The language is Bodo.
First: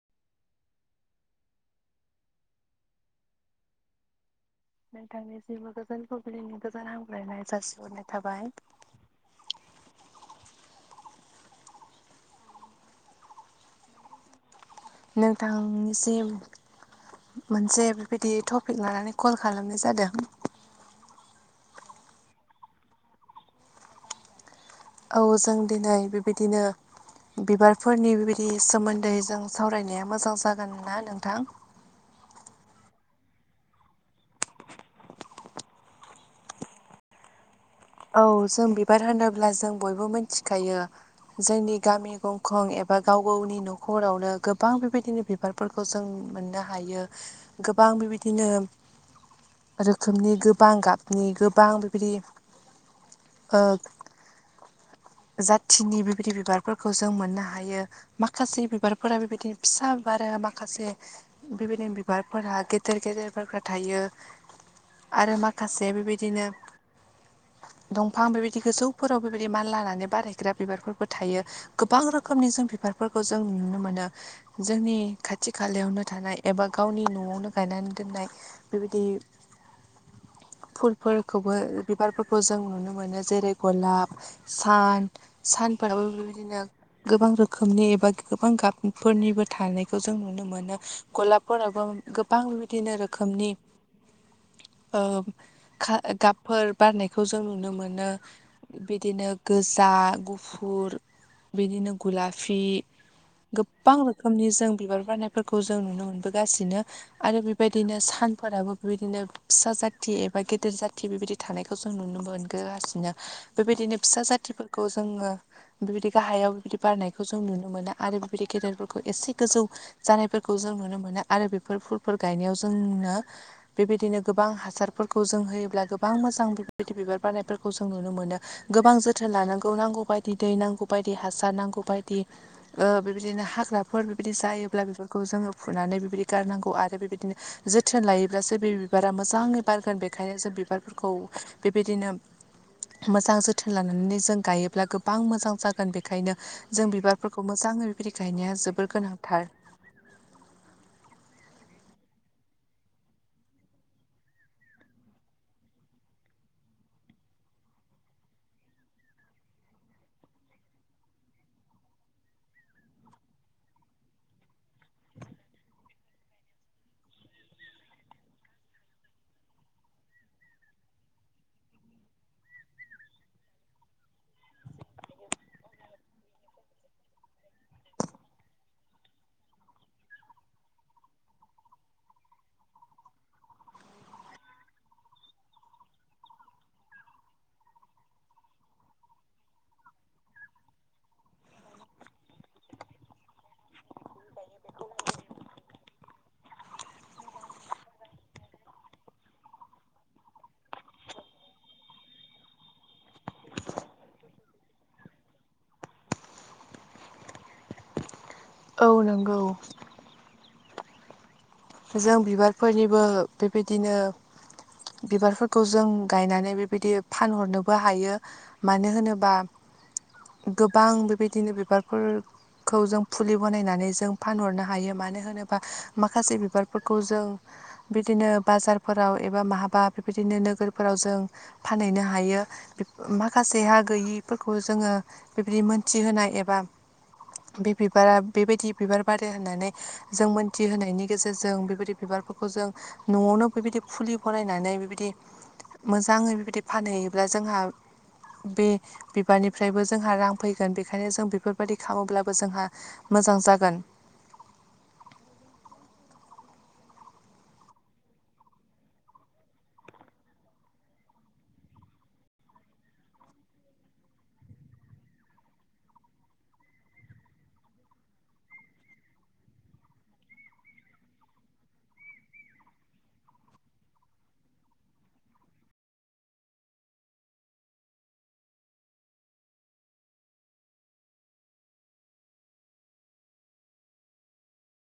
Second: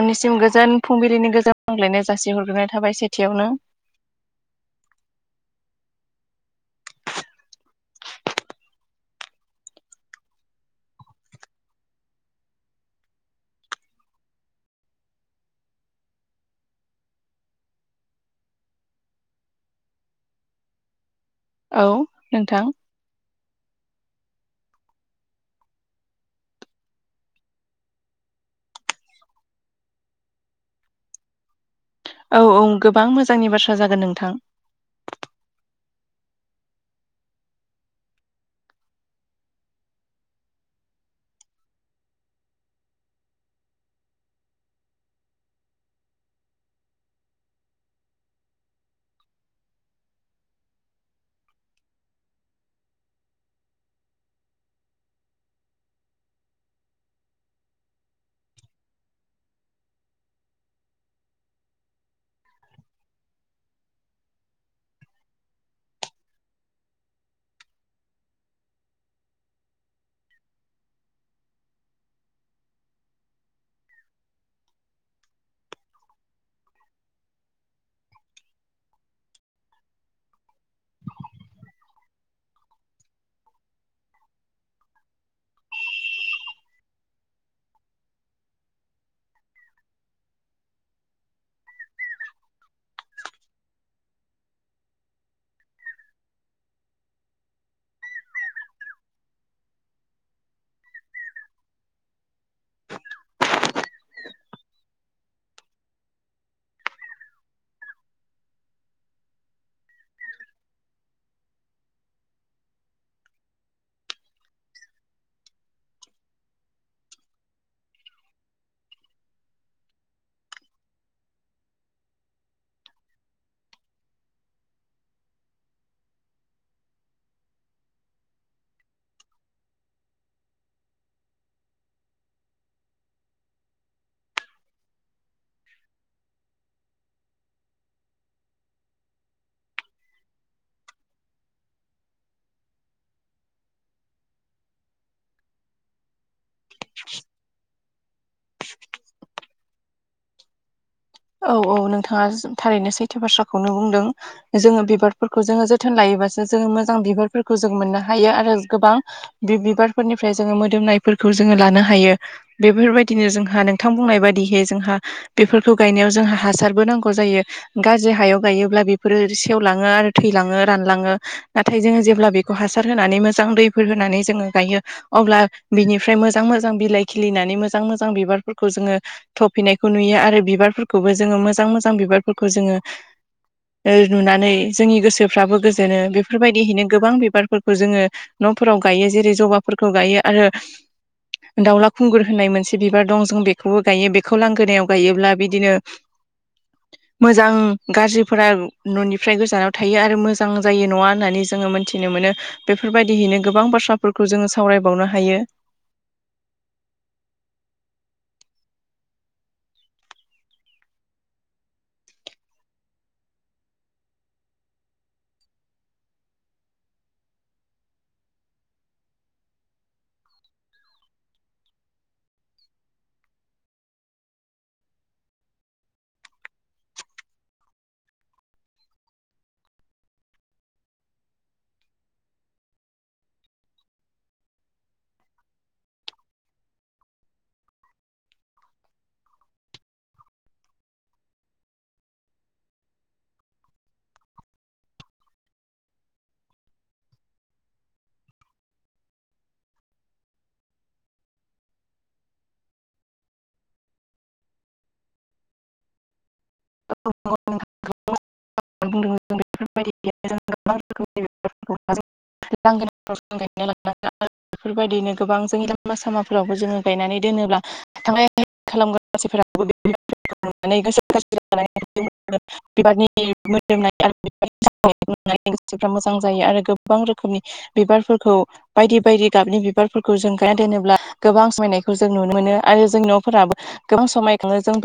आंनिसिम गोजोन फुंबिलिनि गोजोन हाग्लायनाय जासि हरग्रोनाय थाबाय सेथियावनो नोंथांनि जेबो गोजोन फुंबिलिनि गोजोन हामग्लायनाय जासिहरनाय थाबाय नोंथांनिसिम मोनसे बेबायदि टपिक लानानै कल खालामनाय जादों औ नोंथां औ जों दिनै बेबायदिनो बिबारफोरनि बेबायदि सोमोन्दै जों सावरायनाया मोजां जागोन ना नोंथां औ-औ गोबां मोजांनि बाथ्रा जागोन नोंथां औ जों बिबार होनोब्ला जों बयबो मिथिखायो जोंनि गामि गंखं एबा गाव गावनि न'खरावनो गोबां बेबायदिनो बिबारफोरखौ जों मोननो हायो गोबां बेबायदिनो रोखोमनि गोबां गाबनि गोबां बेबायदि ओ जाथिनि बेबायदि बिबारफोरखौ जों मोननो हायो माखासे बिबारफोरा बेबायदिनो फिसा बारो माखासे बेबायदिनो बिबारफोरा गेदेर गेदेरफोरबो थायो आरो माखासे बेबायदिनो दंफां बेबायदि गोसौफोराव बेबायदि मानलानानै बारायग्रा बिबारफोरबो थायो गोबां रोखोमनि जों बिबारफोरखौ जों नुनो मोनो जोंनि खाथि खालायावनो थानाय एबा गावनि न'आवनो गायनानै दोननाय बेबायदि फुलफोरखौबो बिबारफोरखौ जों नुनो मोनो जेरै गलाब सान सानफोराबो बेबायदिनो गोबां रोखोमनि एबा गोबां गाबफोरनिबो थानायखौ जों नुनो मोनो गलाबफोरावबो गोबां बिदिनो रोखोमनि ओ गाबफोर बारनायखौ जों नुनो मोनो बिदिनो गोजा गुफुर बिदिनो गुलाफि गोबां रोखोमनि जों बिबार बारनायफोरखौ जों नुनो मोनबोगासिनो आरो बेबायदिनो सानफोराबो बेबायदिनो फिसा जाथि एबा गेदेर जाथि बेबायदि थानायखौ जों नुनो मोनगोगासिनो बेबायदिनो फिसा जाथिफोरखौ जोङो बेबायदि गाहायाव बेबायदि बारनायखौ जों नुनो मोनो आरो बेबायदि गेदेरफोरखौ एसे गोजौ जानायफोरखौ जों नुनो मोनो आरो बेफोर फुलफोर गायनायाव जोंनो बेबायदिनो गोबां हासारफोरखौ जों होयोब्ला गोबां मोजां बेबायदि बिबार बारनायफोरखौ जों नुनो मोनो गोबां जोथोन लानांगौ नांगौ बायदि दै नांगौ बायदि हासार नांगौ बायदि ओ बेबायदिनो हाग्राफोर बेबायदि जायोब्ला बेफोरखौ जोङो फुनानै बेबायदि गारनांगौ आरो बेबायदिनो जोथोन लायोब्लासो बे बिबारा मोजाङै बारगोन बेखायनो जों बिबारफोरखौ बेबायदिनो मोजां जोथोन लाना नै जों गायोब्ला गोबां मोजां जागोन बेनिखायनो जों बिबार मोजाङै बिबायदि गायनाया जोबोर गोनांथार औ-औ नोंथाङा थारैनो सैथो बाथ्राखौनो बुंदों जोङो बिबारफोरखौ जोङो जोथोन लायोबासो जोङो मोजां बिबारफोरखौ जों मोननो हायो आरो गोबां बे बिबारफोरनिफ्राय जोङो मोदोमनायफोरखौ जोङो लानो हायो बेफोरबायदिनो जोंहा नोंथां बुंनाय बादिहै जोंहा बेफोरखौ गायनायाव जोंहा हासारबो नांगौ जायो गाज्रि हायाव गायोब्ला बेफोरो सेवलाङो आरो थैलाङो रानलाङो नाथाय जोङो जेब्ला बेखौ हासार होनानै मोजां दैफोर होनानै जोङो गायो अब्ला बिनिफ्राय मोजां मोजां बिलाइ खिलिनानै मोजां मोजां बिबारफोरखौ जोङो थफिनायखौ नुयो आरो बिबारफोरखौबो जोङो मोजां मोजां बिबारफोरखौ जोङो नुनानै जोंनि गोसोफ्राबो गोजोनो बेफोरबायदिहैनो गोबां बिबारफोरखौ जोङो न'फोराव गायो जेरै जबाफोरखौ गायो आरो दाावला खुंगुर होननाय मोनसे बिबार दं जों बेखौबो गायो बेखौ लांगोनायाव गायोब्ला बि बिदिनो [inaudible] मोजां गाज्रिफोरा न'निफ्राय गोजानाव थायो आरो मोजां जायो नङा होननानै जोङो मोनथिनो मोनो बेफोरबायदिहैनो गोबां बाथ्राफोरखौ जोङो सावरायबावनो हायो औ नंगौ जों बिबारफोरनिबो बेबायदिनो बिबारफोरखौ जों गायनानै बेबायदि फानहरनोबो हायो मानो होनोबा गोबां बेबायदिनो बिबारफोर खौ जों फुलि बानायनानै जों फानहरनो हायो मानो होनोबा माखासे बिबारफोरखौ जों बिदिनो बाजारफोराव एबा माहाबा बेबायदिनो नोगोरफोराव जों फानहैनो हायो माखासेहा गैयिफोरखौ जोङो बेबायदि मोनथिहोनाय एबा बे बिबारा बेबायदि बिबार बारो होननानै जों मोनथिहोनायनि गेजेरजों बेबायदि बिबारफोरखौ जों न'आवनो बेबायदि फुलि फरायनानै बेबायदि मोजाङै बेबायदि फानहैयोब्ला जोंहा बे बिबारनिफ्रायबो जोंहा रां फैगोन बेखायनो जों बेफोरबायदि खालामोब्लाबो जोंहा मोजां जागोन [unintelligible] दों जों बेफोरबायदि [unintelligible] लांगोनाफोराव जों गायना लानो [unintelligible] बेफोरबायदिनो गोबां जोंनि लामा सामाफोरावबो जोङो गायनानै दोनोब्ला थांलाय खालामग्रा मानसिफोराबो गोसो [unintelligible] बिबारनि मोदोमनाय आरो [unintelligible] गोसोफ्रा मोजां जायो आरो गोबां रोखोमनि बिबारफोरखौ बायदि बायदि गाबनि बिबारफोरखौ जों गायना दोनोब्ला गोबां समायनायखौ जों नुनो मोनो आरो जोंनि न'फोराबो गोबां समायखाङो जों बे